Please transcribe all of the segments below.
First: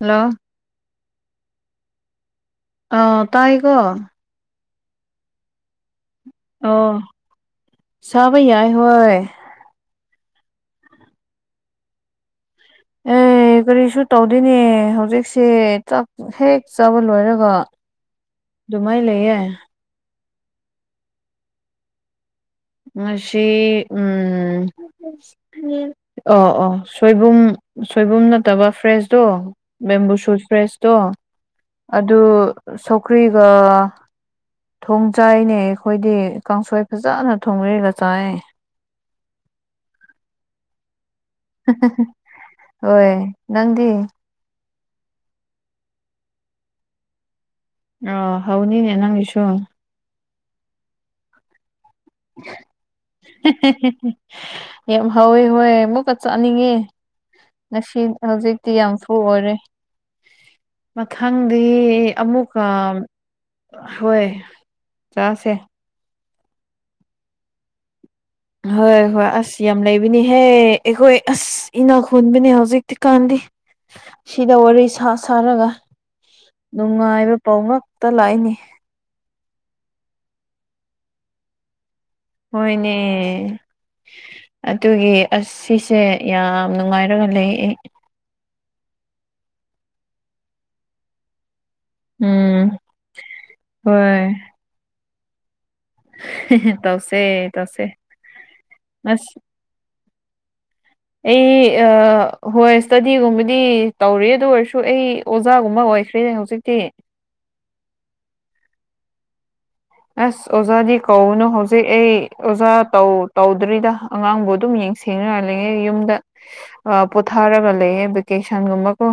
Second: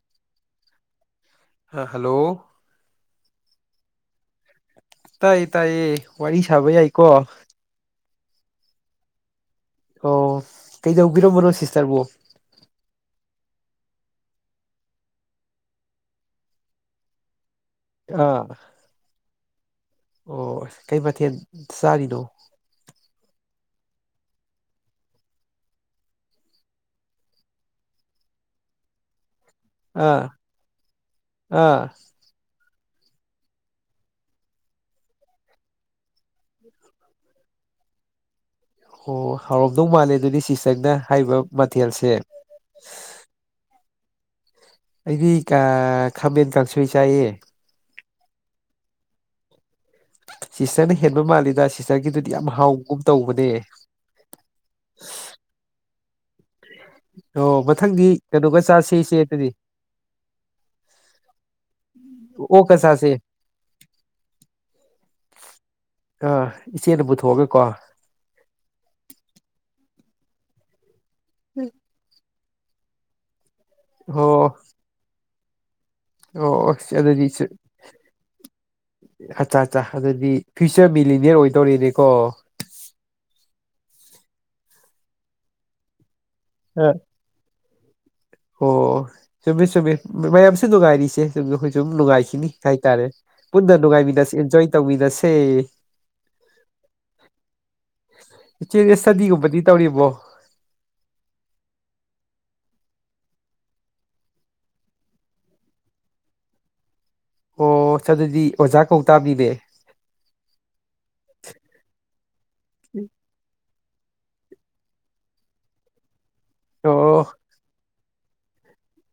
hello ꯑ hello ꯑꯥ ꯇꯥꯏꯌꯦꯀꯣ ꯇꯥꯏꯌꯦ ꯇꯥꯏꯌꯦ ꯋꯥꯔꯤ ꯁꯥꯕ ꯑꯣ ꯌꯥꯏꯀꯣ ꯁꯥꯕ ꯌꯥꯏ ꯍꯣꯏ ꯑꯣ ꯀꯩꯗꯧꯕꯤꯔꯝꯕꯅꯣ ꯁꯤꯁꯇꯔꯕꯣ ꯑꯦ ꯑꯦ ꯀꯔꯤꯁꯨ ꯇꯧꯗꯦꯅꯦ ꯍꯧꯖꯤꯛꯁꯦ ꯆꯥꯛ ꯍꯦꯛ ꯆꯥꯕ ꯂꯣꯏꯔꯒ ꯑꯥ ꯑꯗꯨꯃꯥꯏ ꯂꯩꯌꯦ ꯑꯣ ꯀꯩ ꯃꯊꯦꯜ ꯆꯥꯔꯤꯅꯣ ꯉꯁꯤ ꯎꯝ ꯑꯣ ꯑꯣ ꯁꯣꯏꯕꯨꯝ ꯁꯣꯏꯕꯨꯝ ꯅꯠꯇꯕ ꯐ꯭ꯔꯦꯁꯇꯣ ꯑꯥ ꯕꯦꯝꯕꯨꯁꯨꯠ ꯐ꯭ꯔꯦꯁꯇꯣ ꯑꯥ ꯑꯗꯨ ꯁꯧꯀ꯭ꯔꯤꯒ ꯊꯣꯡ ꯆꯥꯏꯅꯦ ꯑꯩꯈꯣꯏꯗꯤ ꯀꯥꯡꯁꯣꯏ ꯐꯖꯅ ꯊꯣꯡꯒꯔꯦꯒ ꯆꯥꯢꯌꯦ ꯑꯣ ꯍꯥꯎꯔꯝꯗꯧ ꯃꯥꯜꯂꯦ ꯑꯗꯨꯗꯤ ꯁꯤꯁꯇꯔꯅ ꯍꯥꯏꯔꯤꯕ ꯃꯊꯦꯜꯁꯦ ꯍꯣꯏ ꯅꯪꯗꯤ ꯑꯩꯗꯤ ꯀ ꯈꯥꯃꯦꯟ ꯀꯥꯡꯁꯣꯢ ꯆꯥꯏꯌꯦ ꯑꯣ ꯍꯥꯎꯅꯤꯅꯦ ꯅꯪꯒꯤ ꯁꯨ ꯁꯤꯁꯇꯔꯅ ꯍꯦꯟꯕ ꯃꯥꯜꯂꯤꯗ ꯁꯤꯁ ꯍꯦ-ꯍꯦ-ꯍꯦ-ꯍꯦ ꯌꯥꯝ ꯍꯥꯎꯋꯦ ꯍꯣꯏ ꯑꯃꯨꯛꯀ ꯆꯥꯅꯤꯡꯉꯦ ꯑꯣ ꯉꯁꯤ ꯃꯊꯪꯗꯤ ꯀꯩꯅꯣꯒ ꯍꯧꯖꯤꯛꯇꯤ ꯆꯥꯁꯦ ꯌꯥꯝꯐꯨ ꯏꯆꯦ ꯑꯗꯨꯗꯤ ꯑꯣꯏꯔꯦ ꯃꯊꯪꯗꯤ ꯑꯃꯨꯛꯀ ꯑꯣꯛꯀ ꯆꯥꯁꯦ ꯍꯣꯏ ꯇꯥꯁꯦ ꯑꯥ ꯏꯆꯦꯅ ꯄꯨꯊꯣꯛꯑꯒꯀꯣ ꯍꯣꯏ ꯍꯣꯏ ꯑꯁ ꯌꯥꯝ ꯂꯩꯕꯅꯤꯍꯦ ꯑꯩꯈꯣꯏ ꯑꯁ ꯏꯅꯥ ꯈꯨꯟꯕꯅꯦ ꯍꯧ ꯍꯧꯖꯤꯛꯇꯤꯀꯥꯟꯗꯤ ꯑꯣ ꯁꯤꯗ ꯋꯥꯔꯤ ꯁꯥ ꯁꯥꯔꯒ ꯑꯣ ꯑꯗꯨꯗꯤ ꯅꯨꯡꯉꯥꯏꯕ ꯆꯤꯠ ꯄꯥꯎ ꯉꯛꯇ ꯂꯥꯛꯏꯅꯦ ꯑꯆꯥ ꯆꯥ ꯑꯗꯨꯗꯤ ꯐꯤꯁ ꯆꯞ ꯕꯦꯂꯤꯅꯤꯂꯤꯅꯤꯌꯔ ꯑꯣꯏꯗꯣꯔꯦꯅꯦ ꯍꯣꯏꯅꯦ ꯑꯗꯨꯒꯤ ꯑꯁ ꯁꯤꯁꯦ ꯌꯥꯝ ꯑ ꯅꯨꯡꯉꯥꯏꯔꯒ ꯂꯩ ꯑꯦ ꯑꯣ ꯆꯨꯝꯃꯤ ꯆꯨꯝꯃꯤ ꯃꯌꯥꯝꯁꯨ ꯅꯨꯡꯉꯥꯏꯔꯤ ꯁꯨꯝ ꯅꯨꯡꯉꯥꯏꯈꯤꯅꯤ ꯎꯝ ꯍꯥꯏꯇꯥꯔꯦ ꯄꯨꯟꯅ ꯍꯣꯏ ꯅꯨꯡꯉꯥꯏꯃꯤꯟꯅꯁꯦ ꯑꯦꯟꯖꯣꯏ ꯇꯧꯃꯤꯟꯅꯁꯦ ꯇꯧꯁꯦ ꯇꯧꯁꯦ ꯏꯆꯦ ꯌꯦ ꯑꯁ ꯁ꯭ꯇꯔꯗꯤꯒꯨꯝꯕꯗꯤ ꯇꯧꯔꯤꯕꯣ ꯑꯩ ꯑ ꯍꯣꯏ ꯏꯁꯇꯗꯤꯣꯒꯨꯝꯕꯗꯤ ꯇꯧꯔꯤ ꯑꯗꯨ ꯑꯣꯏꯔꯁꯨ ꯑꯩ ꯑꯣꯖꯥꯒꯨꯝꯕ ꯑꯣꯏ ꯑꯣꯏꯈ꯭ꯔꯦꯅꯦ ꯍꯧꯖꯤꯛꯇꯤ ꯑꯣ ꯑꯗꯨꯗꯤ ꯑꯣꯖꯥ ꯀꯧ ꯇꯥꯝꯅꯤꯅꯦ ꯑꯁ ꯑꯣꯖꯥꯗꯤ ꯀꯧꯅꯨ ꯍꯧꯖꯤꯛ ꯑꯩ ꯑꯣꯖꯥ ꯇꯧ ꯇꯧꯗ꯭ꯔꯤꯗ ꯑꯉꯥꯡꯕꯨ ꯑꯗꯨꯝ ꯌꯦꯡ ꯁꯦꯡꯅꯔ ꯂꯩꯌꯦ ꯌꯨꯝꯗ ꯑꯣ ꯄꯣꯊꯥꯔꯒ ꯂꯩꯌꯦ ꯀꯦꯁꯟꯒꯨꯝꯕ ꯀꯣ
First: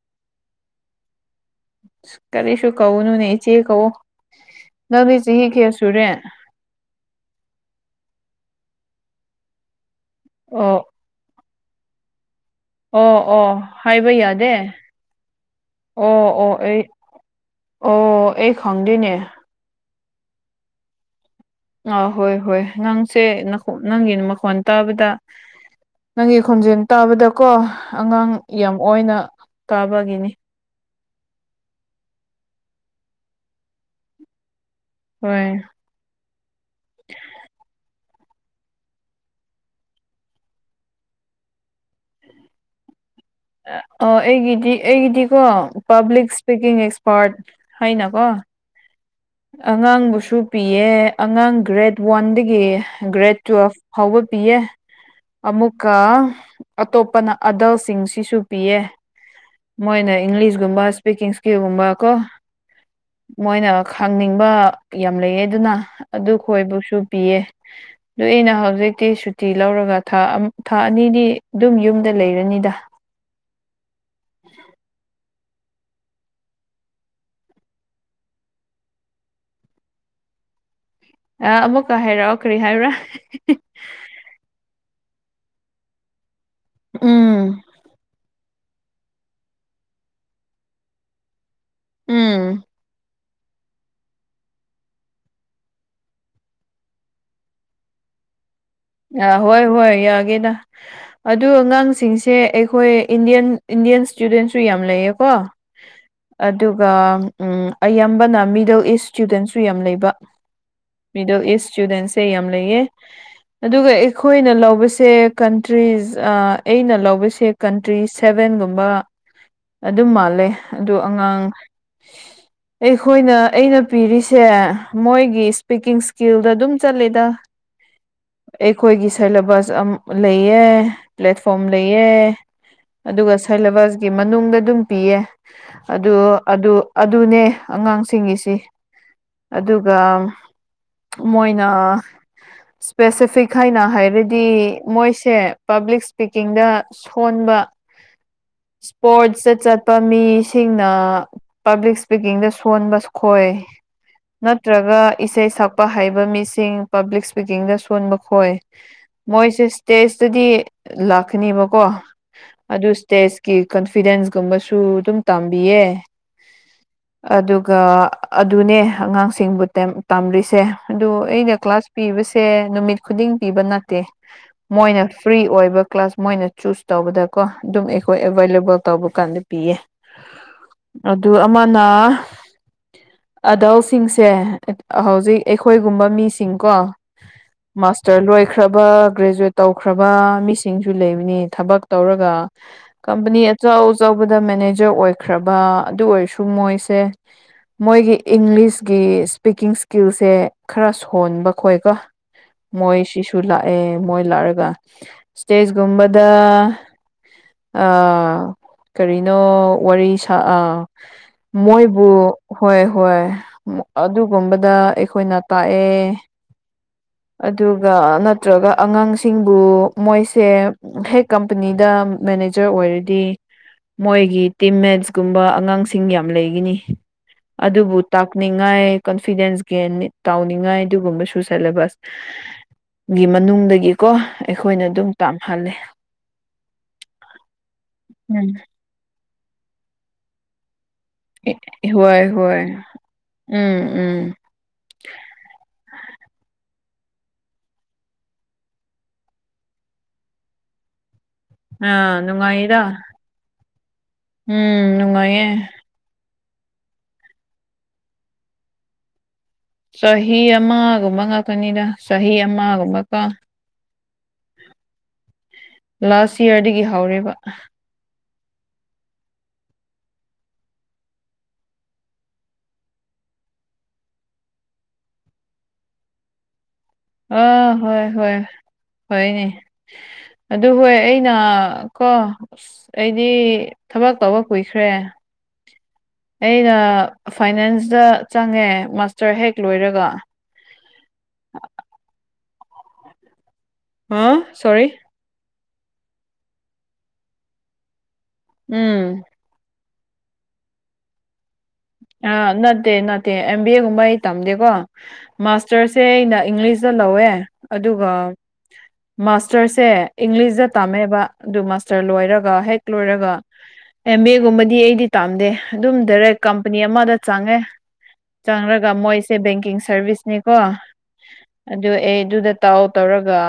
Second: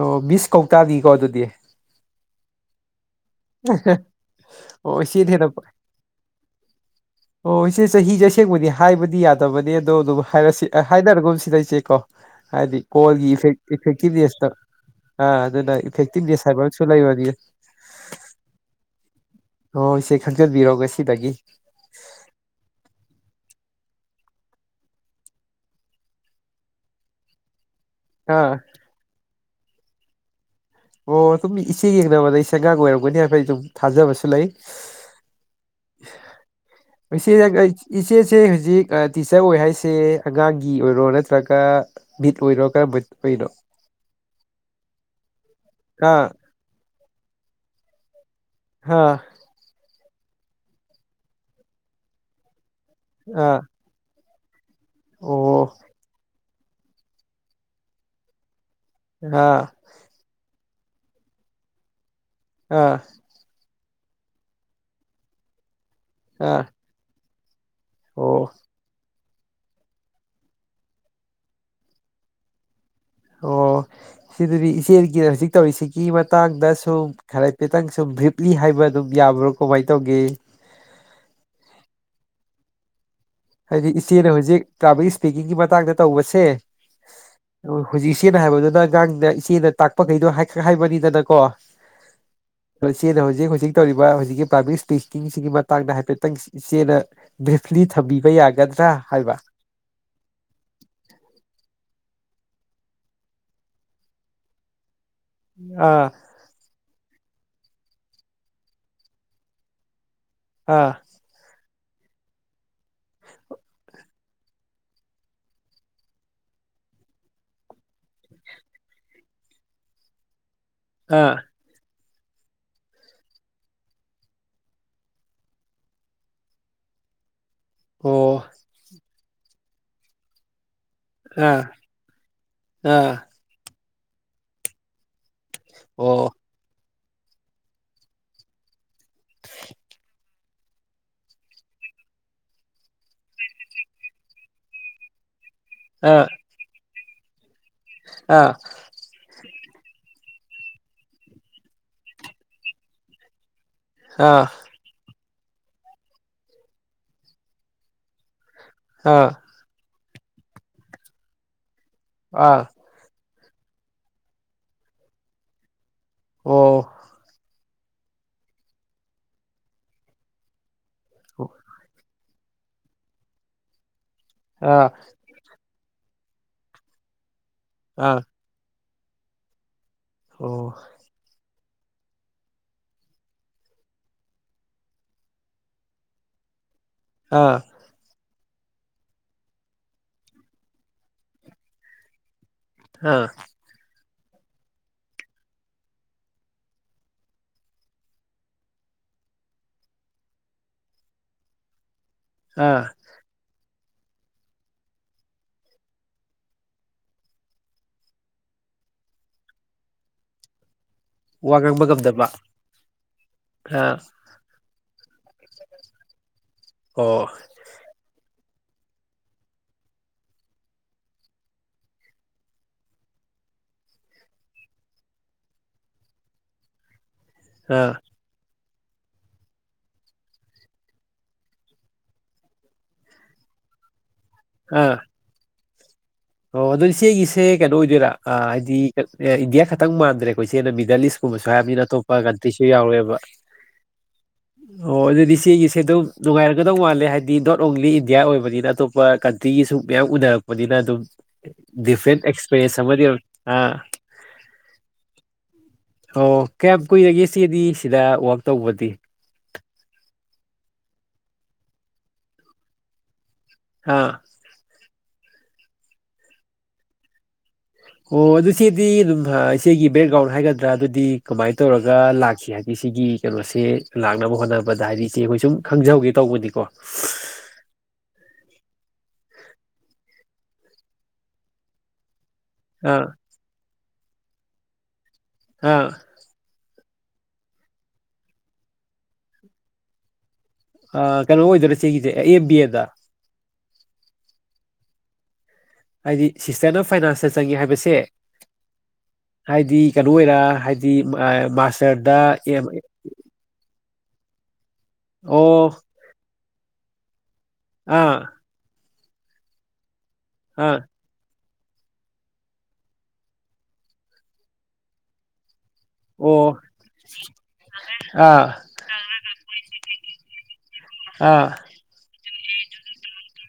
ꯑꯣ ꯕꯤ ꯁ ꯀꯧꯇꯥꯗꯤꯀꯣ ꯑꯗꯨꯗꯤ ꯑꯁ, ꯀꯔꯤꯁꯨ ꯀꯧꯅꯨꯅꯦ ꯏꯆꯦ ꯀꯧꯨ ꯑꯣ ꯅꯪꯗꯤ ꯏꯆꯦꯅ ꯆꯍꯤ ꯍꯦꯟꯅ ꯀ꯭ꯌꯥ ꯁꯨꯔꯦ ꯑꯣ ꯏꯆꯦ ꯆꯍꯤꯖꯦ ꯑꯁꯦꯡꯕꯗꯤ ꯍꯥꯏꯕ ꯗꯤ ꯌꯥꯗꯕꯅꯦ ꯑꯗꯣ ꯑꯗꯨꯝ ꯍꯥꯏꯔꯁꯤ ꯑꯣ ꯍꯥꯏꯅꯔꯒꯨꯝ ꯁꯤꯗ ꯏꯆꯦ ꯀꯣ ꯍꯥꯏꯗꯤ ꯑꯣ ꯀꯣꯜꯒꯤ ꯑꯣ ꯏꯐꯦꯛ ꯍꯥꯏꯕ ꯏꯐꯦꯛꯇꯤꯞ ꯔꯦꯁꯇ ꯌꯥꯗꯦ ꯑꯥ ꯑꯗꯨꯅ ꯏꯐꯦꯛꯇꯤꯞ ꯑꯣ ꯅꯦꯁ ꯑꯣ ꯍꯥꯏꯕꯝꯁꯨ ꯑꯩ ꯂꯩꯕꯅꯤꯅ ꯑꯣ ꯑꯩ ꯈꯪꯗꯦꯅꯦ ꯑꯣ ꯏꯆꯦ ꯈꯪꯖꯟꯕꯤꯔꯣ ꯉꯁꯤꯗꯒꯤ ꯁꯦ ꯅꯈꯣꯅꯪꯒꯤ ꯃꯈꯣꯟ ꯇꯥꯕꯗ ꯅꯪꯒꯤ ꯈꯣꯟꯖꯦꯜ ꯇꯥꯕꯗꯀꯣ ꯑꯉꯥꯡ ꯑꯥ ꯌꯥꯝ ꯑꯣꯢꯅ ꯇꯥꯕꯒꯤꯅꯤ ꯑꯣ ꯑꯗꯨꯝ ꯏꯆꯦ ꯌꯦꯡꯅꯕꯗ ꯑꯩꯁꯦ ꯑꯉꯥꯡ ꯑꯣꯏꯔꯝꯒꯅꯤ ꯍꯥꯏꯕ ꯑꯩ ꯑꯗꯨꯝ ꯊꯥꯖꯕꯁꯨ ꯂꯩ ꯍꯣꯏ ꯏꯆꯦ ꯅꯪ ꯑꯩ ꯏꯆꯦꯁꯦ ꯍꯧꯖꯤꯛ ꯇꯤꯆꯔ ꯑꯣꯏ ꯍꯥꯏꯁꯦ ꯑꯉꯥꯡꯒꯤ ꯑꯣꯏꯔꯣ ꯅꯠꯇ꯭ꯔꯒ ꯃꯤꯠ ꯑꯣꯏꯔꯣ ꯀꯔꯝꯕ ꯑꯣꯏꯅꯣ ꯑꯣ ꯑꯩꯒꯤꯗꯤ ꯑꯩꯒꯤꯗꯤꯀꯣ ꯑꯥ ꯄꯕ꯭ꯂꯤꯛ ꯏꯁ꯭ꯄꯤꯀꯤꯡ ꯄꯥꯔꯠ ꯍꯥꯏꯅ ꯀꯣ ꯑꯥ ꯑꯉꯥꯡꯕꯨꯁꯨ ꯄꯤꯌꯦ ꯑꯉꯥꯡ ꯒ꯭ꯔꯦꯠ ꯋꯥꯟꯗꯒꯤ ꯒ꯭ꯔꯦꯠ ꯑꯥ ꯇꯨꯋꯦꯞ ꯐꯥꯎꯕ ꯄꯤꯌꯦ ꯑꯣ ꯑꯃꯨꯛꯀ ꯑꯇꯣꯞꯄꯅ ꯑꯗꯜꯁꯤꯡꯁꯤꯁꯨ ꯄꯤꯌꯦ ꯑꯥ ꯃꯣꯏꯅ ꯏꯪꯂꯤꯁ ꯒꯨꯝꯕ ꯁ꯭ꯄꯤꯀꯤꯡ ꯁ꯭ꯀꯤꯜꯁꯒꯨꯝꯕ ꯀꯣ ꯑꯥ ꯃꯣꯏꯅ ꯈꯪꯅꯤꯡꯕ ꯌꯥꯝ ꯂꯩꯌꯦ ꯑꯗꯨꯅ ꯑꯗꯨ ꯑꯥ ꯈꯣꯏꯕꯨꯁꯨ ꯄꯤꯌꯦ ꯑꯗꯨ ꯑꯣ ꯑꯩꯅ ꯍꯧꯖꯤꯛꯇꯤ ꯁꯨ ꯇꯤ ꯂꯧꯔꯒ ꯊꯥ ꯊꯥ ꯑꯅꯤꯗꯤ ꯑꯗꯨꯝ ꯌꯨꯝꯗ ꯂꯩꯔꯅꯤꯗ ꯑꯣ ꯁꯤꯗꯗꯤ ꯏꯆꯦꯜꯒꯤ ꯍꯧꯖꯤꯛ ꯇꯧꯔꯤꯁꯤꯒꯤ ꯃꯇꯥꯡꯗ ꯁꯨꯝ ꯈꯔ ꯍꯥꯏꯐꯦꯠꯇꯪ ꯁꯨꯝ ꯕ꯭ꯔꯤꯞꯂꯤ ꯍꯥꯏꯕ ꯑꯗꯨꯝ ꯌꯥꯕ꯭ꯔꯣ ꯀꯝꯃꯥꯏ ꯇꯧꯒꯦ [inaudible] ꯑꯥ ꯑꯃꯨꯛꯀ ꯍꯥꯏꯔꯛꯑꯣ ꯀꯔꯤ ꯍꯥꯏꯕ꯭ꯔ ꯍꯥꯏꯗꯤ ꯏꯆꯦꯅ ꯍꯧꯖꯤꯛ [unintelligible] ꯏꯁꯄꯤꯀꯤꯡꯒꯤ ꯃꯇꯥꯡꯗ ꯇꯧꯕꯁꯦ ꯎꯝ ꯍꯨꯖꯤꯛ ꯏꯆꯦꯅ ꯍꯥꯏꯕꯗꯣ [unintelligible] ꯑꯉꯥꯡꯗ ꯏꯆꯦꯅ ꯇꯥꯛꯄꯒꯩꯗꯣ ꯍꯥꯏꯈ꯭ꯔꯦ ꯍꯥꯏꯕꯅꯤꯗꯅꯀꯣ ꯎꯝ [unintelligible] ꯏꯆꯦꯅ ꯍꯧꯖꯤꯛ ꯍꯧꯖꯤꯛ ꯍꯧꯖꯤꯛ ꯇꯧꯔꯤꯕ ꯍꯧꯖꯤꯛꯀꯤ ꯄꯥꯕ꯭ꯂꯤꯛ ꯏꯁꯄꯤꯀꯤꯡꯁꯤꯒꯤ ꯃꯇꯥꯡꯗ ꯍꯥꯏꯐꯦꯠꯇꯪ ꯏꯆꯦꯅ ꯕ꯭ꯔꯤꯞꯂꯤ ꯊꯝꯕꯤ ꯕ ꯌꯥꯒ ꯑ ꯍꯣꯏ ꯍꯣꯏ ꯌꯥꯒꯦꯗ ꯑꯗꯨ ꯑꯉꯥꯡꯁꯤꯡ ꯁꯦ ꯑꯩꯈꯣꯏ ꯏꯟꯗꯤꯌꯟ ꯏꯟꯗꯤꯌꯟ ꯏꯁꯇꯨꯗꯦꯟꯁꯨ ꯌꯥꯝ ꯂꯩꯌꯦ ꯀꯣ ꯑꯥ ꯑꯗꯨꯒ ꯎꯝ ꯑꯌꯥꯝꯕꯅ ꯃꯤꯗꯜ ꯏꯁ ꯏꯁꯇꯨꯗꯦꯟꯁꯨ ꯌꯥꯝ ꯂꯩꯕ ꯑꯥ ꯃꯤꯗꯜ ꯏꯁ ꯏꯁꯇꯨꯗꯦꯟꯁꯦ ꯌꯥꯝ ꯂꯩꯌꯦ ꯑꯗꯨꯒ ꯑꯩꯈꯣꯏꯅ ꯂꯧꯕꯁꯦ ꯀꯟꯇ꯭ꯔꯤꯁ ꯑ ꯑꯩꯅ ꯂꯧꯕꯁꯦ ꯀꯟꯇ꯭ꯔꯤꯁ ꯁꯦꯕꯦꯟ ꯒꯨꯝꯕ ꯑꯗꯨꯝ ꯃꯥꯜꯂꯦ ꯑꯗꯨ ꯑꯥ ꯑꯉꯥꯡ [inaudible] ꯑꯩꯈꯣꯏꯅ ꯑꯩꯅ ꯄꯤꯔꯤꯁꯦ ꯃꯣꯏꯒꯤ ꯏꯁꯄꯤꯀꯤꯡ ꯏꯁꯀꯤꯜꯗ ꯑꯗꯨꯝ ꯆꯠꯂꯤꯗ ꯑꯣ ꯑꯩꯈꯣꯏꯒꯤ ꯁꯦꯂꯦꯕꯁ ꯑꯝ ꯂꯩꯌꯦ ꯑꯥ ꯄ꯭ꯂꯦꯠꯐꯣꯝ ꯂꯩꯌꯦ ꯑꯥ ꯑꯗꯨꯒ ꯁꯦꯂꯦꯕꯁꯀꯤ ꯃꯅꯨꯡꯗ ꯑꯗꯨꯝ ꯄꯤꯌꯦ ꯑꯗꯨ ꯑꯣ ꯑꯗꯨ ꯑꯗꯨꯅꯦ ꯑꯉꯥꯡꯁꯤꯡꯒꯤꯁꯤ ꯑꯗꯨꯒ ꯃꯣꯏꯅ ꯄꯦꯁꯤꯐꯤꯛ ꯍꯥꯏꯅ ꯍꯥꯏꯔꯗꯤ ꯃꯣꯏꯁꯦ ꯄꯥꯕ꯭ꯂꯤꯛꯁ ꯑꯥ ꯏꯁꯄꯤꯀꯤꯡꯗ ꯁꯣꯟꯕ ꯑꯥ ꯏꯁꯄꯣꯔꯠꯁ ꯆꯠ ꯆꯠꯄ ꯃꯤ ꯁꯤꯡꯅ ꯄꯥꯕ꯭ꯂꯤꯛ ꯏꯁꯄꯤꯀꯤꯡꯗ ꯁꯣꯟꯕ ꯈꯣꯏ ꯑꯥ ꯅꯠꯇ꯭ꯔꯒ ꯏꯁꯩ ꯁꯛꯄ ꯍꯩꯕ ꯃꯤꯁꯤꯡ ꯄꯥꯕ꯭ꯂꯤꯛ ꯏꯁꯄꯤꯀꯤꯡꯗ ꯁꯣꯟꯕ ꯈꯣꯏ ꯑꯥ ꯃꯣꯏꯁꯦ ꯏꯁꯇꯦꯖꯇꯗꯤ ꯂꯥꯛꯀꯅꯦꯕꯀꯣ ꯑꯥ ꯑꯗꯨ ꯏꯁꯇꯦꯖ ꯀꯤ ꯀꯟꯐꯤꯗꯦꯟꯁꯀꯨꯝꯕꯁꯨ ꯑꯗꯨꯝ ꯇꯝꯕꯤꯌꯦ ꯑꯣ ꯑꯗꯨ ꯒꯥ ꯑꯗꯨꯅꯦ ꯑꯉꯥꯡꯁꯤꯡꯕꯨ ꯇꯦꯝ ꯇꯝꯂꯤꯁꯦ ꯑꯗꯨ ꯑꯩꯅ ꯀ꯭ꯂꯥꯁ ꯄꯤꯕ ꯁꯦ ꯅꯨꯃꯤꯠ ꯈꯨꯗꯤꯡ ꯄꯤꯕ ꯅꯠꯇꯦ ꯑꯥ ꯃꯣꯏꯅ ꯐ꯭ꯔꯤ ꯑꯣꯏꯕ ꯀ꯭ꯂꯥꯁ ꯃꯣꯏꯅ ꯆꯨꯁ ꯇꯧꯕꯗ ꯀꯣ ꯑꯗꯨꯝ ꯑꯥ ꯑꯩꯈꯣꯏ ꯑꯦꯕꯥꯏꯂꯦꯕꯜ ꯇꯧꯕ ꯀꯥꯟꯗ ꯄꯤꯌꯦ ꯑꯣ ꯑꯗꯨ ꯑꯃ ꯅ ꯑꯗꯜꯁꯤꯡꯁꯦ ꯍꯧꯖꯤꯛ ꯑꯩꯈꯣꯏꯒꯨꯝꯕ ꯃꯤꯁꯤꯡꯀꯣ ꯑꯥ ꯃꯥꯁꯇꯔ ꯂꯣꯏꯈ꯭ꯔꯕ ꯒ꯭ꯔꯦꯖ꯭ꯋꯦꯠ ꯇꯧꯈ꯭ꯔꯕ ꯃꯤꯁꯤꯡꯁꯨ ꯂꯩꯕꯅꯤ ꯊꯕꯛ ꯇꯧꯔꯒ ꯑꯥ ꯀꯝꯄꯅꯤ ꯑꯆꯧ ꯑꯆꯧꯕꯗ ꯃꯦꯅꯦꯖꯔ ꯑꯣꯏꯈ꯭ꯔꯕ ꯑꯗꯨ ꯑꯣꯏꯔꯁꯨ ꯃꯣꯏꯁꯦ ꯃꯣꯏꯒꯤ ꯏꯪꯂꯤꯁꯒꯤ ꯏꯁꯄꯤꯀꯤꯡ ꯁꯀꯤꯜꯁꯦ ꯈꯔ ꯁꯣꯟꯕ ꯈꯣꯏꯀꯣ ꯑꯥ ꯃꯣꯏꯁꯤꯁꯨ ꯂꯥꯏ ꯑꯦ ꯃꯣꯏ ꯂꯥꯛꯑꯒ ꯏꯁꯇꯦꯖꯀꯨꯝꯕꯗ ꯑ ꯀꯔꯤꯅꯣ ꯋꯥꯔꯤ ꯁꯥ ꯑꯥ ꯋꯥ ꯉꯥꯡꯕ ꯃꯣꯏꯕꯨ ꯉꯝꯗꯕ ꯍꯣꯏ ꯍꯣꯏ ꯑꯥ ꯑꯗꯨꯒꯨꯝꯕꯗ ꯑꯩꯈꯣꯏꯅ ꯇꯥꯛꯑꯦ ꯑꯣ ꯑꯗꯨꯒ ꯅꯠ ꯅꯠꯇ꯭ꯔꯒ ꯑꯉꯥꯡꯁꯤꯡꯕꯨ ꯃꯣꯏꯁꯦ ꯍꯦꯛ ꯀꯝꯄꯅꯤꯗ ꯃꯦꯅꯦꯖꯔ ꯑꯣꯏꯔꯗꯤ ꯃꯣꯏꯒꯤ ꯇꯤꯝ ꯃꯦꯠꯁꯀꯨꯝꯕ ꯑꯉꯥꯡꯁꯤꯡ ꯌꯥꯝ ꯂꯩꯒꯅꯤ ꯑꯥ ꯑꯗꯨꯕꯨ ꯇꯥꯛꯅꯤꯡꯉꯥꯏ ꯀꯟꯐꯤꯗꯦꯟꯁꯒꯤ ꯅꯤꯠ ꯇꯧꯅꯤꯡꯉꯥꯏ ꯑꯗꯨꯒꯨꯝꯕꯁꯨ ꯁꯦꯂꯦꯕꯁ ꯒꯤ ꯃꯅꯨꯡꯗꯒꯤꯀꯣ ꯑꯩꯈꯣꯏꯅ ꯑꯥ ꯑꯗꯨꯝ ꯇꯝꯍꯜꯂꯦ ꯑꯣ ꯑꯗꯣ ꯏꯆꯦꯒꯤꯁꯦ ꯀꯩꯅꯣ ꯑꯣꯏꯗꯣꯏꯔꯥ ꯎꯝ ꯍꯥꯏꯗꯤ ꯏꯟꯗꯤꯌꯥ ꯈꯛꯇꯪ ꯃꯥꯟꯗ꯭ꯔꯦꯀꯣ ꯏꯆꯦꯅ ꯃꯤ ꯗꯦꯂꯤꯁ ꯀꯨꯝꯕꯁꯨ ꯍꯥꯏꯕꯅꯤꯅ ꯑꯇꯣꯞꯄ ꯍꯣꯏ ꯀꯟꯇ꯭ꯔꯤꯁꯨ ꯍꯣꯏ ꯌꯥꯎꯔꯦꯕ ꯎꯝ ꯎꯝ ꯑꯣ ꯑꯗꯨꯗꯤ ꯏꯆꯦꯒꯤꯁꯦ ꯑꯗꯨꯝ ꯅꯨꯡꯉꯥꯏꯔꯝꯒꯗꯧ ꯃꯥꯜꯂꯦ ꯍꯥꯏꯗꯤ ꯅꯣꯠ ꯑꯣꯡꯂꯤ ꯏꯟꯗꯤꯌꯥ ꯑꯣꯏꯕꯅꯤꯅ ꯑꯇꯣꯞꯄ ꯀꯟꯇ꯭ꯔꯤꯒꯤꯁꯨ ꯃꯌꯥꯝ ꯎꯅꯔꯛꯄꯅꯤꯅ ꯑꯗꯨꯝ ꯑꯥ ꯗꯤꯐꯔꯦꯟ ꯑꯦꯛꯁꯄꯦꯔꯤꯌꯦꯟꯁ ꯅꯨꯡꯉꯥꯏꯌꯦꯗ ꯑꯃꯗꯤ ꯑꯣꯢꯔꯝꯅꯤ ꯎꯝ ꯅꯨꯡꯉꯥꯏꯌꯦ ꯑꯣ ꯀꯌꯥꯝ ꯀꯨꯏꯔꯒꯦ ꯏꯆꯦꯗꯤ ꯁꯤꯗ ꯋꯥꯛ ꯇꯧꯕꯗꯤ ꯆꯍꯤ ꯑꯃꯒꯨꯝꯕ ꯉꯥꯛꯇꯅꯤꯗ ꯆꯍꯤ ꯑꯃꯒꯨꯝꯕꯀꯣ ꯍꯥꯥ ꯂꯥꯁ ꯏꯌꯥꯔꯗꯒꯤ ꯍꯧꯔꯦꯕ ꯑꯣ ꯑꯗꯨ ꯏꯆꯦꯗꯤ ꯑꯗꯨꯝ ꯏꯆꯦꯒꯤ ꯕꯦꯛꯒ꯭ꯔꯥꯎꯟ ꯍꯥꯏꯒꯗ꯭ꯔꯥ ꯑꯗꯨꯗꯤ ꯀꯃꯥꯏꯅ ꯇꯧꯔꯒ ꯂꯥꯛꯈꯤ ꯍꯥꯏꯗꯤ ꯁꯤꯒꯤ ꯀꯩꯅꯣꯁꯦ ꯂꯥꯛꯅꯕ ꯍꯣꯠꯅꯕꯗ ꯍꯥꯏꯗꯤ ꯏꯆꯦ ꯑꯈꯣꯏ ꯁꯨꯝ ꯈꯪꯖꯍꯧꯒꯦ ꯇꯧꯕꯅꯤꯀꯣ ꯑꯥ ꯍꯣꯏ ꯍꯣꯏ ꯍꯣꯏꯅꯦ ꯑꯗꯨ ꯍꯣꯏ ꯑꯩꯅ ꯀꯣ ꯑꯁ ꯑꯥ ꯑꯩꯗꯤ ꯊꯕꯛ ꯇꯧꯕ ꯀꯨꯏꯈ꯭ꯔꯦ ꯑꯥ ꯑꯩꯅ ꯐꯥꯏꯅꯥꯟꯁꯇ ꯆꯪꯉꯦ ꯃꯥꯁꯇꯔ ꯍꯦꯛ ꯂꯣꯏꯔꯒ ꯑ ꯀꯩꯅꯣ ꯑꯣꯏꯗꯣꯏꯔ ꯏꯆꯦꯁꯤꯒꯤꯁꯦ ꯑꯦ ꯕꯤ ꯑꯦꯗ ꯑꯥ ꯁꯣꯔꯤ ꯍꯥꯏꯗꯤ ꯁꯤꯁꯇꯔꯅ ꯐꯥꯏꯅꯥꯟꯁꯇ ꯆꯪꯉꯦ ꯍꯥꯏꯕꯁꯦ ꯎꯝ ꯍꯥꯏꯗꯤ ꯀꯩꯅꯣ ꯑꯣꯏꯔ ꯍꯥꯏꯗꯤ ꯃꯥꯁ ꯑ ꯅꯠꯇꯦ ꯅꯠꯇꯦ ꯕꯤ ꯑꯦ ꯒꯨꯝꯕ ꯑꯩ ꯇꯝꯗꯦꯀꯣ ꯑꯣ ꯃꯥꯁꯇꯔꯁꯦ ꯑꯩꯅ ꯏꯪꯂꯤꯁꯇ ꯂꯧꯋꯦ ꯑꯗꯨꯒ ꯑꯥ ꯃꯥꯁꯇꯔꯁꯦ ꯏꯪꯂꯤꯁꯇ ꯑꯥ ꯇꯝꯃꯦꯑꯕ ꯑꯗꯨ ꯃꯥꯁꯇꯔ ꯂꯣꯏꯔꯒ ꯍꯦꯛ ꯂꯣꯏꯔꯒ ꯑꯦꯝ ꯕꯤ ꯑꯦ ꯒꯨꯝꯕꯗꯤ ꯑꯩꯗꯤ ꯇꯥꯝꯗꯦ ꯑꯗꯨꯝ ꯗꯥꯏꯔꯦꯛ ꯑꯣ ꯀꯝꯄꯅꯤ ꯑꯃꯗ ꯆꯪꯉꯦ ꯑꯥ ꯆꯪꯉꯒ ꯃꯣꯏꯁꯦ ꯕꯦꯡꯀꯤꯡ ꯁꯔꯕꯤꯁꯅꯦꯀꯣ ꯑꯥ ꯑꯗꯨ ꯑꯩ ꯑꯗꯨꯗ ꯇꯥꯎ ꯇꯧꯔꯒ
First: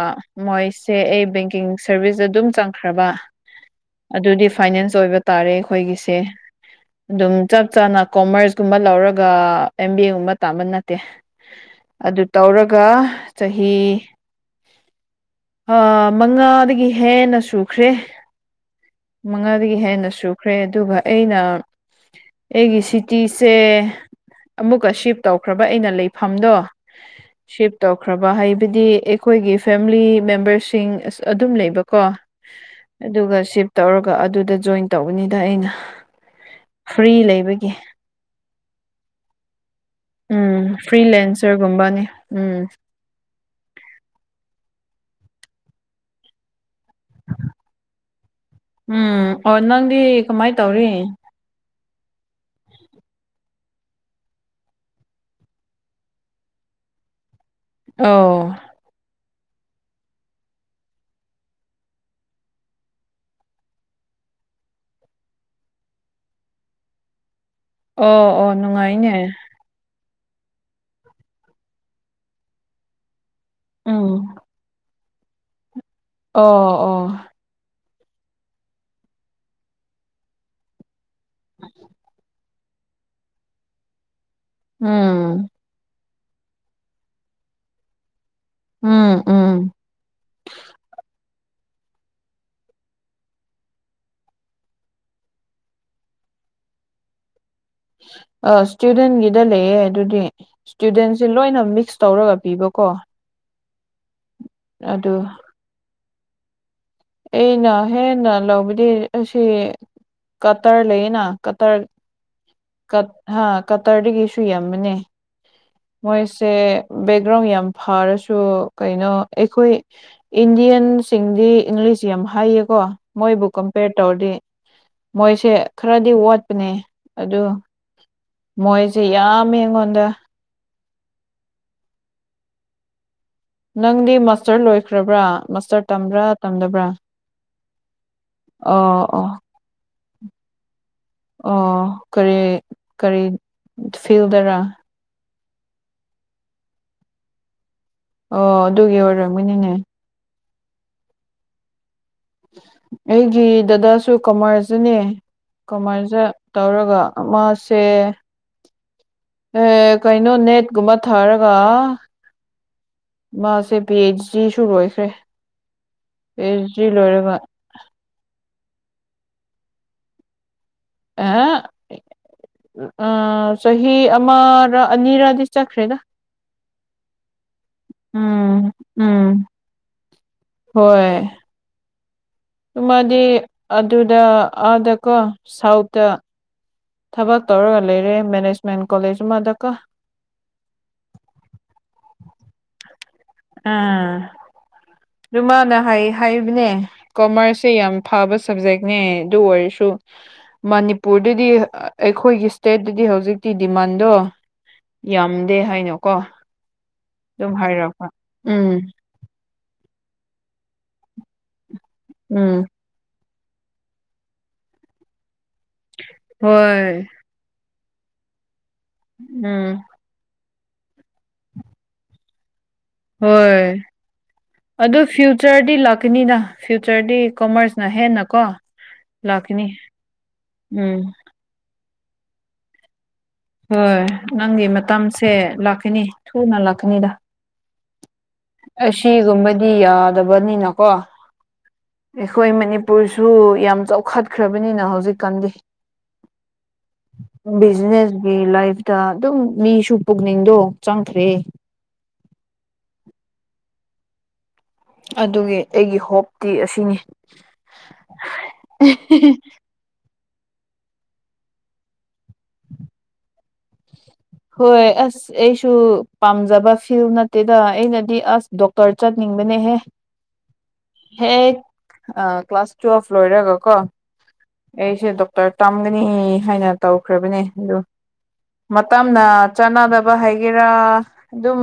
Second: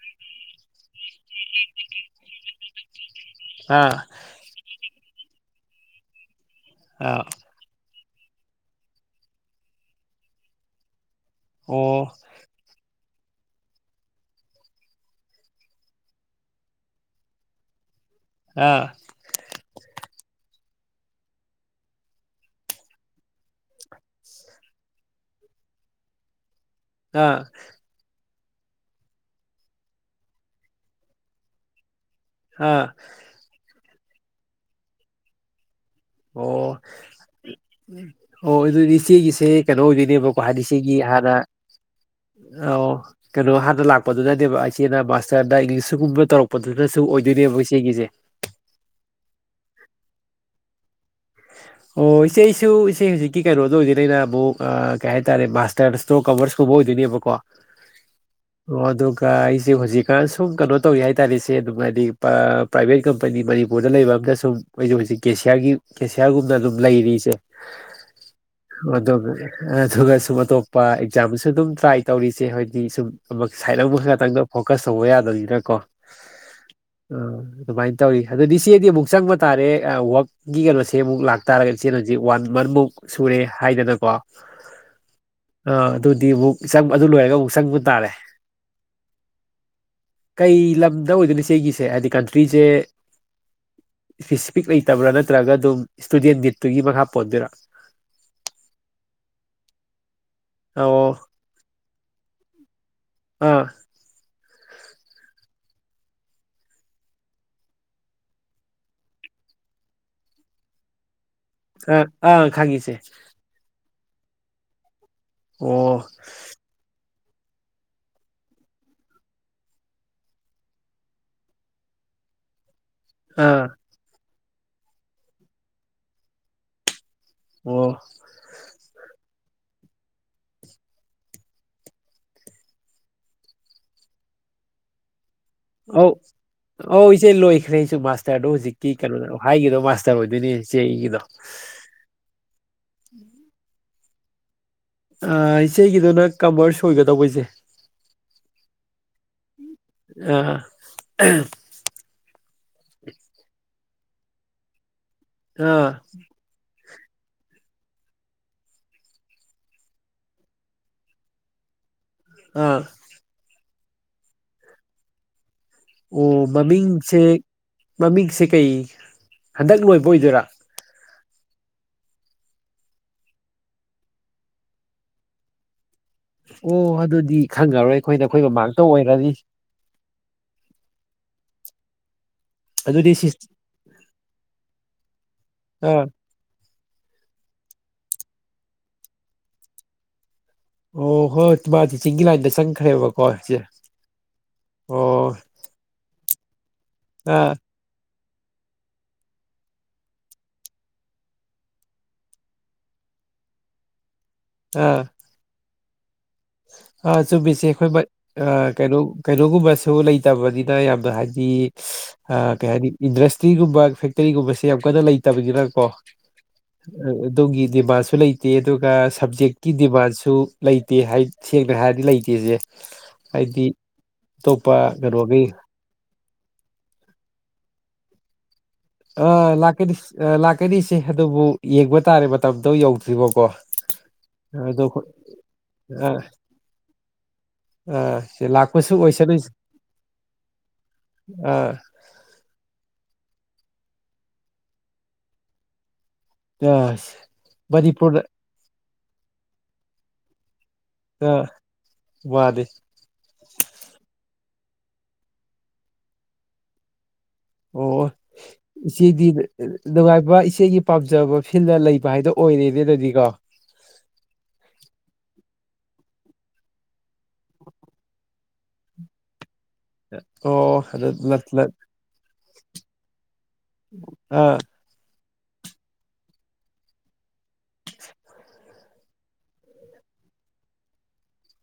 ꯃꯣꯏꯁꯦ ꯑꯩ ꯕꯦꯡꯀꯤꯡ ꯁꯔꯚꯤꯁꯇ ꯑꯗꯨꯝ ꯆꯪꯈ꯭ꯔꯕ ꯑꯥ ꯑꯗꯨꯗꯤ ꯐꯥꯏꯅꯦꯟꯁ ꯑꯣꯏꯕ ꯇꯥꯔꯦ ꯑꯈꯣꯏꯒꯤꯁꯦ ꯑꯥ ꯑꯗꯨꯝ ꯆꯞ ꯆꯥꯅ ꯀꯣꯃꯔꯁꯀꯨꯝꯕ ꯂꯧꯔꯒ ꯑꯦꯝ ꯕꯤ ꯑꯦ ꯒꯨꯝꯕ ꯇꯝꯕ ꯅꯠꯇꯦ ꯑꯣ ꯑꯗꯨ ꯇꯧꯔꯒ ꯆꯍꯤ ꯑꯥ ꯃꯉꯥꯗꯒꯤ ꯍꯦꯟꯅ ꯁꯨꯈ꯭ꯔꯦ ꯑꯥ ꯃꯉꯥꯗꯒꯤ ꯍꯦꯟꯅ ꯁꯨꯈ꯭ꯔꯦ ꯑꯗꯨꯒ ꯑꯩꯅ ꯑꯩꯒꯤ ꯁꯤ ꯇꯤꯁꯦ ꯑꯃꯨꯛꯀ ꯁꯤꯞ ꯇꯧꯈ꯭ꯔꯕ ꯑꯩꯅ ꯂꯩꯐꯝꯗꯣ ꯑꯥ ꯕꯥ ꯍꯥꯏꯕꯗꯤ ꯑꯩꯈꯣꯏꯒꯤ ꯐꯦꯃꯤꯂꯤ ꯃꯦꯝꯕꯔꯁꯤꯡ ꯑꯁ ꯑꯗꯨꯝ ꯂꯩꯕꯀꯣ ꯑꯥ ꯑꯗꯨꯒ ꯁꯤꯞ ꯇꯧꯔꯒ ꯑꯗꯨꯗ ꯖꯣꯏꯟ ꯇꯧꯕꯅꯤꯗ ꯑꯩꯅ ꯑꯣ ꯐ꯭ꯔꯤ ꯂꯩꯕꯒꯤ ꯑꯣ ꯑꯗꯨꯗꯤ ꯏꯆꯦꯒꯤꯁꯦ ꯀꯩꯅꯣ ꯑꯣꯏꯗꯣꯏꯅꯦꯕꯀꯣ ꯍꯥꯏꯗꯤ ꯎꯝ ꯏꯆꯦꯒꯤ ꯍꯥꯟꯅ ꯐ꯭ꯔꯤꯂꯦꯟꯁꯔꯒꯨꯝꯕꯅꯤ ꯎꯝ ꯑ ꯀꯩꯅꯣ ꯍꯥꯟꯅ ꯂꯥꯛꯄꯗꯨ ꯅꯦꯕ ꯑꯩꯁ ꯏꯆꯦꯅ ꯃꯥꯁꯇꯔꯅ ꯏꯪꯂꯤꯁꯒꯨꯝꯕ ꯇꯧꯔꯛꯄꯗꯨꯅꯁꯨ ꯑꯣꯏꯗꯣꯏꯅꯦꯕ ꯏꯆꯦꯒꯤꯁꯦ ꯗꯤ ꯀꯃꯥꯏ ꯇꯧꯔꯤ ꯑꯣ ꯏꯆꯦꯁꯨ ꯏꯆꯦ ꯍꯧꯖꯤꯛꯀꯤ ꯀꯩꯅꯣꯗ ꯑꯣꯏꯗꯅ ꯑꯩꯅ ꯑꯃꯨꯛ ꯀꯩ ꯍꯥꯏꯇꯥꯔꯦ ꯃꯥꯁꯇꯔꯁꯇꯣ ꯀꯃꯔꯁꯀꯨꯝ ꯍ ꯑꯣꯏꯗꯣꯏꯅꯦꯕꯀꯣ ꯑꯣ ꯑꯩꯁꯦ ꯍꯧꯖꯤꯛꯀꯥꯟ ꯁꯨꯝ ꯀꯩꯅꯣ ꯇꯧꯋ ꯍꯥꯏꯇꯥꯥꯔꯦ ꯁꯦ ꯑꯗꯨꯝ ꯍꯥꯏꯗꯤ ꯄ꯭ꯔꯥꯏꯚꯦꯠ ꯀꯝꯄꯅꯤ ꯃꯅꯤꯄꯨꯔꯗ ꯂꯩꯕ ꯑꯝ ꯗ ꯁꯨꯝ ꯑꯩꯛ ꯍꯧꯖꯤꯛ ꯦꯁꯤꯌꯥꯔꯒꯤ ꯒꯦꯁꯤꯌꯥꯔꯒꯨꯝꯅ ꯑꯗꯨꯝ ꯂꯩꯔꯤ ꯏꯆꯦ ꯑꯣ ꯑꯣ ꯅꯨꯡꯉꯥꯏꯅꯦ [unintelligible] ꯁꯨꯝ ꯑꯇꯣꯞꯄ ꯑꯦꯛꯖꯥꯝꯁꯨ ꯑꯗꯨꯝ ꯇ꯭ꯔꯥꯏ ꯇꯧꯔꯤꯁꯦ ꯍꯥꯏꯗꯤ ꯁꯨꯝ ꯁꯥꯏꯠ ꯑꯃꯈ ꯎꯝ ꯈꯛꯇꯪ ꯐꯣꯀꯁ ꯇꯧꯕ ꯌꯥꯗꯕꯅꯤꯅ ꯀꯣ ꯑꯣ ꯑꯣ ꯇꯧꯔꯤ ꯑꯗꯨꯗꯤ ꯏꯆꯦꯗꯤ ꯑꯃꯨꯛ ꯆꯪꯕ ꯇꯥꯔꯦ ꯋꯥꯛꯀꯤ ꯀꯩꯅꯣꯁꯦ ꯏꯆꯦꯃꯨꯛ ꯂꯥꯛꯇꯥꯔꯒ ꯏꯆꯦꯅ ꯍꯧꯖꯤꯛ ꯋꯥꯟ ꯃꯟꯃꯨꯛ ꯁꯨꯔꯦ ꯍꯥꯏꯗꯅꯀꯣ ꯎꯝ ꯑꯥ ꯑꯗꯨꯗꯤ ꯑꯃꯨꯛ ꯆꯪ ꯑꯗꯨ ꯂꯣꯏꯔꯒ ꯑꯃꯨꯛ ꯆꯪꯕ ꯇꯥꯔꯦ ꯎꯝ ꯎꯝ ꯀꯩ ꯂꯝꯗ ꯑꯣꯏꯗꯣꯏꯁꯤ ꯏꯆꯦꯒꯤꯁꯦ ꯍꯥꯏꯗꯤ ꯀꯟꯇ꯭ꯔꯤꯁꯦ ꯏꯁꯄꯦꯁꯤꯐꯤꯛ ꯂꯩꯇꯕ꯭ꯔꯥ ꯅꯠꯇ꯭ꯔꯒ ꯑꯗꯨꯝ ꯏꯁꯇꯨꯗꯦꯟ ꯒꯤꯠꯇꯨꯒꯤ ꯃꯈꯥ ꯄꯣꯟꯗꯣꯏꯔ ꯑ ꯏꯁꯇꯨꯗꯦꯟꯒꯤꯗ ꯂꯩꯌꯦ ꯑꯗꯨꯗꯤ ꯑꯣ ꯏꯁꯇꯨꯗꯦꯟꯁꯤ ꯂꯣꯏꯅ ꯃꯤꯛꯁ ꯇꯧꯔꯒ ꯄꯤꯕꯀꯣ ꯑꯥ ꯑꯗꯨ ꯑꯩꯅ ꯍꯦꯟꯅ ꯂꯧꯕꯗꯤ ꯑꯁꯤ ꯀꯇꯔ ꯂꯩꯌꯦꯅ ꯀꯇꯔ ꯑꯥ ꯑꯥ ꯈꯪꯉꯤ ꯏꯆꯦ ꯀꯇ ꯍꯥ ꯀꯇꯔꯗꯒꯤꯁꯨ ꯌꯥꯝꯕꯅꯦ ꯑꯣ ꯃꯣꯏꯁꯦ ꯕꯦꯛꯒ꯭ꯔꯥꯎꯟ ꯌꯥꯝ ꯐꯔꯁꯨ ꯀꯩꯅꯣ ꯑꯩꯈꯣꯏ ꯏꯟꯗꯤꯌꯥꯟꯁꯤꯡꯗꯤ ꯏꯪꯂꯤꯁ ꯌꯥꯝ ꯍꯥꯏꯌꯦꯀꯣ ꯃꯣꯏꯕꯨ ꯑꯥ ꯀꯝꯄꯦꯔ ꯇꯧꯔꯗꯤ ꯃꯣꯏꯁꯦ ꯈꯔꯗꯤ ꯋꯥꯠꯄꯅꯦ ꯑꯗꯨ ꯑꯣ ꯃꯣꯏꯁꯦ ꯌꯥꯝꯃꯦ ꯑꯩꯉꯣꯟꯗ ꯅꯪꯗꯤ ꯃꯁꯇꯔ ꯂꯣꯏꯈ꯭ꯔꯕ꯭ꯔꯥ ꯃꯥꯁꯇꯔ ꯑꯧ ꯇꯝꯕ꯭ꯔꯥ ꯇꯝꯗꯕ꯭ꯔꯥ ꯑꯧ ꯏꯆꯦ ꯂꯣꯏꯈ꯭ꯔꯦ ꯑꯩꯁꯨ ꯃꯥꯁꯇꯔꯗꯣ ꯍꯧꯖꯤꯛꯀꯤ ꯑꯣ ꯑꯣ ꯀꯩꯅꯣꯗ ꯍꯥꯏꯒꯗꯣ ꯃꯥꯁꯇꯔ ꯑꯣꯏꯗꯣꯏꯅꯤ ꯑꯣ ꯀꯔꯤ ꯀꯔꯤ ꯐꯤꯜꯗꯔ ꯑꯥ ꯏꯆꯦꯒꯤꯗꯨꯅ ꯀꯃꯔꯁ ꯑꯣꯏꯒꯗꯧꯕ ꯏꯆꯦ ꯑꯣ ꯑꯗꯨꯒꯤ ꯑꯣꯏꯔꯝꯃꯤꯅꯤꯅꯦ ꯍꯝ ꯑꯩꯒꯤ ꯗꯗꯥꯁꯨ ꯀꯃꯔꯁꯇꯅꯦ ꯑꯥ ꯀꯃꯔꯁꯁ ꯇꯧꯔꯒ ꯃꯥꯁꯦ ꯑꯦ ꯀꯩꯅꯣ ꯅꯦꯠꯀꯨꯝꯕ ꯊꯥꯔꯒ ꯑꯥ ꯃꯥꯁꯦ ꯄꯤ ꯑꯩꯆ ꯗꯤꯁꯨ ꯂꯣꯏꯈ꯭ꯔꯦ ꯑꯣ ꯄꯤ ꯑꯩꯆ ꯗꯤ ꯃꯃꯤꯁꯦ ꯂꯣꯏꯔꯒ ꯃꯃꯤꯁꯦ ꯍꯟꯗꯛ ꯂꯣꯏꯕ ꯑꯣꯏꯗꯣꯏꯔ [unintelligible] ꯑꯥ ꯆꯍꯤ ꯑꯃꯔ ꯑꯅꯤꯔ ꯗꯤ ꯆꯠꯈ꯭ꯔꯦꯗ ꯑꯣ ꯑꯗꯨꯗꯤ ꯈꯪꯉꯔꯣꯏ ꯑꯈꯣꯏꯅ ꯑꯈꯣꯏ ꯎꯝ ꯃꯃꯥꯛꯇ ꯑꯣꯏꯈꯔꯗꯤ ꯎꯝ ꯑꯃꯗꯤ ꯑꯗꯨꯗ ꯑꯥꯗꯀꯣ ꯁꯥꯎꯠꯇ ꯑꯥ ꯊꯕꯛ ꯇꯧꯔꯒ ꯂꯩꯔꯦ ꯃꯦꯅꯦꯖꯃꯦꯟ ꯀꯣꯂꯦꯖ ꯑꯃꯗꯀꯣ ꯑꯣ ꯍꯣꯏ ꯃꯥ ꯇꯤꯆꯤꯡꯒꯤ ꯂꯥꯏꯗ ꯁꯪꯈ꯭ꯔꯦꯕ ꯑꯥ ꯑꯗꯨ ꯃꯥꯅ ꯍꯥꯏ ꯍꯥꯏꯕꯅꯦ ꯑꯥ ꯀꯣꯃꯔꯁꯁꯦ ꯌꯥꯝ ꯐꯕ ꯁꯕꯖꯦꯛꯅꯦ ꯑꯗꯨ ꯑꯣꯏꯔꯁꯨ ꯃꯅꯤꯄꯨꯔꯗꯗꯤ ꯑꯩꯈꯣꯏꯒꯤ ꯏꯁꯇꯦꯠꯇꯗꯤ ꯍꯧꯖꯤꯛꯇꯤ ꯗꯤꯃꯥꯟꯗꯣ ꯌꯥꯝꯗꯦ ꯍꯥꯏꯅ ꯑ ꯆꯨꯝꯃꯤ ꯏꯆꯦ ꯑꯈꯣꯏ ꯎꯝ ꯀꯩꯅꯣ ꯀꯩꯅꯣꯒꯨꯝꯕꯁꯨ ꯂꯩꯇ ꯇꯕꯅꯤꯅ ꯌꯥꯝꯅ ꯍꯥꯏꯗꯤ ꯎꯝ ꯀꯩ ꯍꯥꯏꯅꯤ ꯏꯟꯗꯔ꯭ꯦꯁ ꯭ꯔꯤꯒꯨꯝꯕ ꯐꯦꯛꯇꯔꯤꯒꯨꯝꯕꯁꯦ ꯌꯥꯝ ꯀꯟꯅ ꯂꯩꯇꯕꯅꯤꯅꯀꯣ ꯍꯣꯏ ꯑꯗꯣꯝꯒꯤ ꯗꯤꯃꯥꯟꯁꯨ ꯂꯩꯇꯦ ꯑꯗꯨꯒ ꯁꯞꯖꯦꯛꯀꯤ ꯎꯝ ꯗꯤꯃꯥꯟꯁꯨ ꯂꯩꯇꯦ ꯁꯦꯡꯅ ꯍꯥꯏꯔꯗꯤ ꯂꯩꯇꯦꯁꯦ ꯍꯥꯏꯗꯤ ꯍꯣꯏ ꯑꯇꯣꯞꯄ ꯑꯗꯨ ꯀꯩꯅꯣꯒꯤ ꯐ꯭ꯌꯨꯆꯔꯗꯤ ꯂꯥꯛꯀꯅꯤꯅ ꯐ꯭ꯌꯨꯆꯔꯗꯤ ꯀꯣꯃꯔꯁꯅ ꯍꯦꯟꯅ ꯀꯣ ꯑ ꯂꯥꯛꯀꯅꯤ ꯂꯥꯛꯀꯅꯤ ꯏꯆꯦ ꯎꯝ ꯑꯗꯨꯕꯨ ꯌꯦꯡꯕ ꯇꯥꯔꯦ ꯃꯇꯝꯗꯣ ꯌꯧꯗ꯭ꯔꯤꯕꯥꯎ ꯍꯣꯏ ꯅꯪꯒꯤ ꯃꯇꯝꯁꯦ ꯂꯥꯛꯀꯅꯤ ꯑꯥ ꯊꯨꯅ ꯂꯥꯛꯀꯅꯤꯗ ꯑꯥ ꯁꯤ ꯂꯥꯛꯄꯁꯨ ꯑꯣꯏꯁꯅꯨꯁꯤ ꯑꯁꯤꯒꯨꯝꯕꯗꯤ ꯌꯥꯗꯕꯅꯤꯅꯀꯣ ꯑꯥ ꯑꯩꯈꯣꯏ ꯃꯅꯤꯄꯨꯔꯁꯨ ꯁꯨ ꯌꯥꯝ ꯆꯥꯎꯈꯠꯈ꯭ꯔꯕꯅꯤꯅ ꯍꯧꯖꯤꯛꯀꯥꯟꯗꯤ ꯑꯥ ꯃꯅꯤꯄꯨꯔꯗ ꯕꯤꯖꯤꯅꯦꯁ ꯂꯥꯏꯐꯇ ꯑꯗꯨꯝ ꯃꯤꯁꯨ ꯄꯨꯛꯅꯤꯡꯗꯣ ꯆꯪꯈ꯭ꯔꯦ [unintelligible] ꯑꯗꯨꯒꯤ ꯑꯩꯒꯤ ꯍꯣꯞꯇꯤ ꯑꯁꯤꯅꯤ ꯑꯣ ꯏꯆꯦꯗꯤ ꯅꯨꯡꯉꯥꯏ ꯏꯆꯦꯒꯤ ꯄꯥꯝꯖꯕ ꯐꯤꯜꯗ ꯂꯩꯕ ꯍꯥꯏꯗꯣ ꯑꯣꯏꯔꯦꯅꯦ ꯑꯗꯨꯗꯤꯀꯣ ꯍꯣꯏ ꯑꯁ ꯑꯩꯁꯨ ꯄꯥꯝꯖꯕ ꯐꯤꯜ ꯅꯠꯇꯦꯗ ꯑꯩꯅꯗꯤ ꯑꯁ ꯗꯣꯛꯇꯔ ꯆꯠꯅꯤꯡꯉ ꯕꯅꯦꯍꯦ ꯑꯣ ꯑꯗꯣ ꯑꯥ ꯀ꯭ꯂꯥꯁꯥꯁ ꯇꯨꯋꯦꯐ ꯂꯣꯏꯔꯒ ꯀꯣ ꯑꯥ ꯑꯩꯁꯦ ꯗꯣꯀꯇꯔ ꯇꯝꯒꯅꯤ ꯍꯥꯏꯅ ꯇꯧꯈ꯭ꯔꯕꯅꯦ ꯑꯗꯨ ꯇꯞꯅ ꯆꯟꯅꯗꯕ ꯍꯥꯏꯒꯦꯔꯥ ꯑꯗꯨꯝ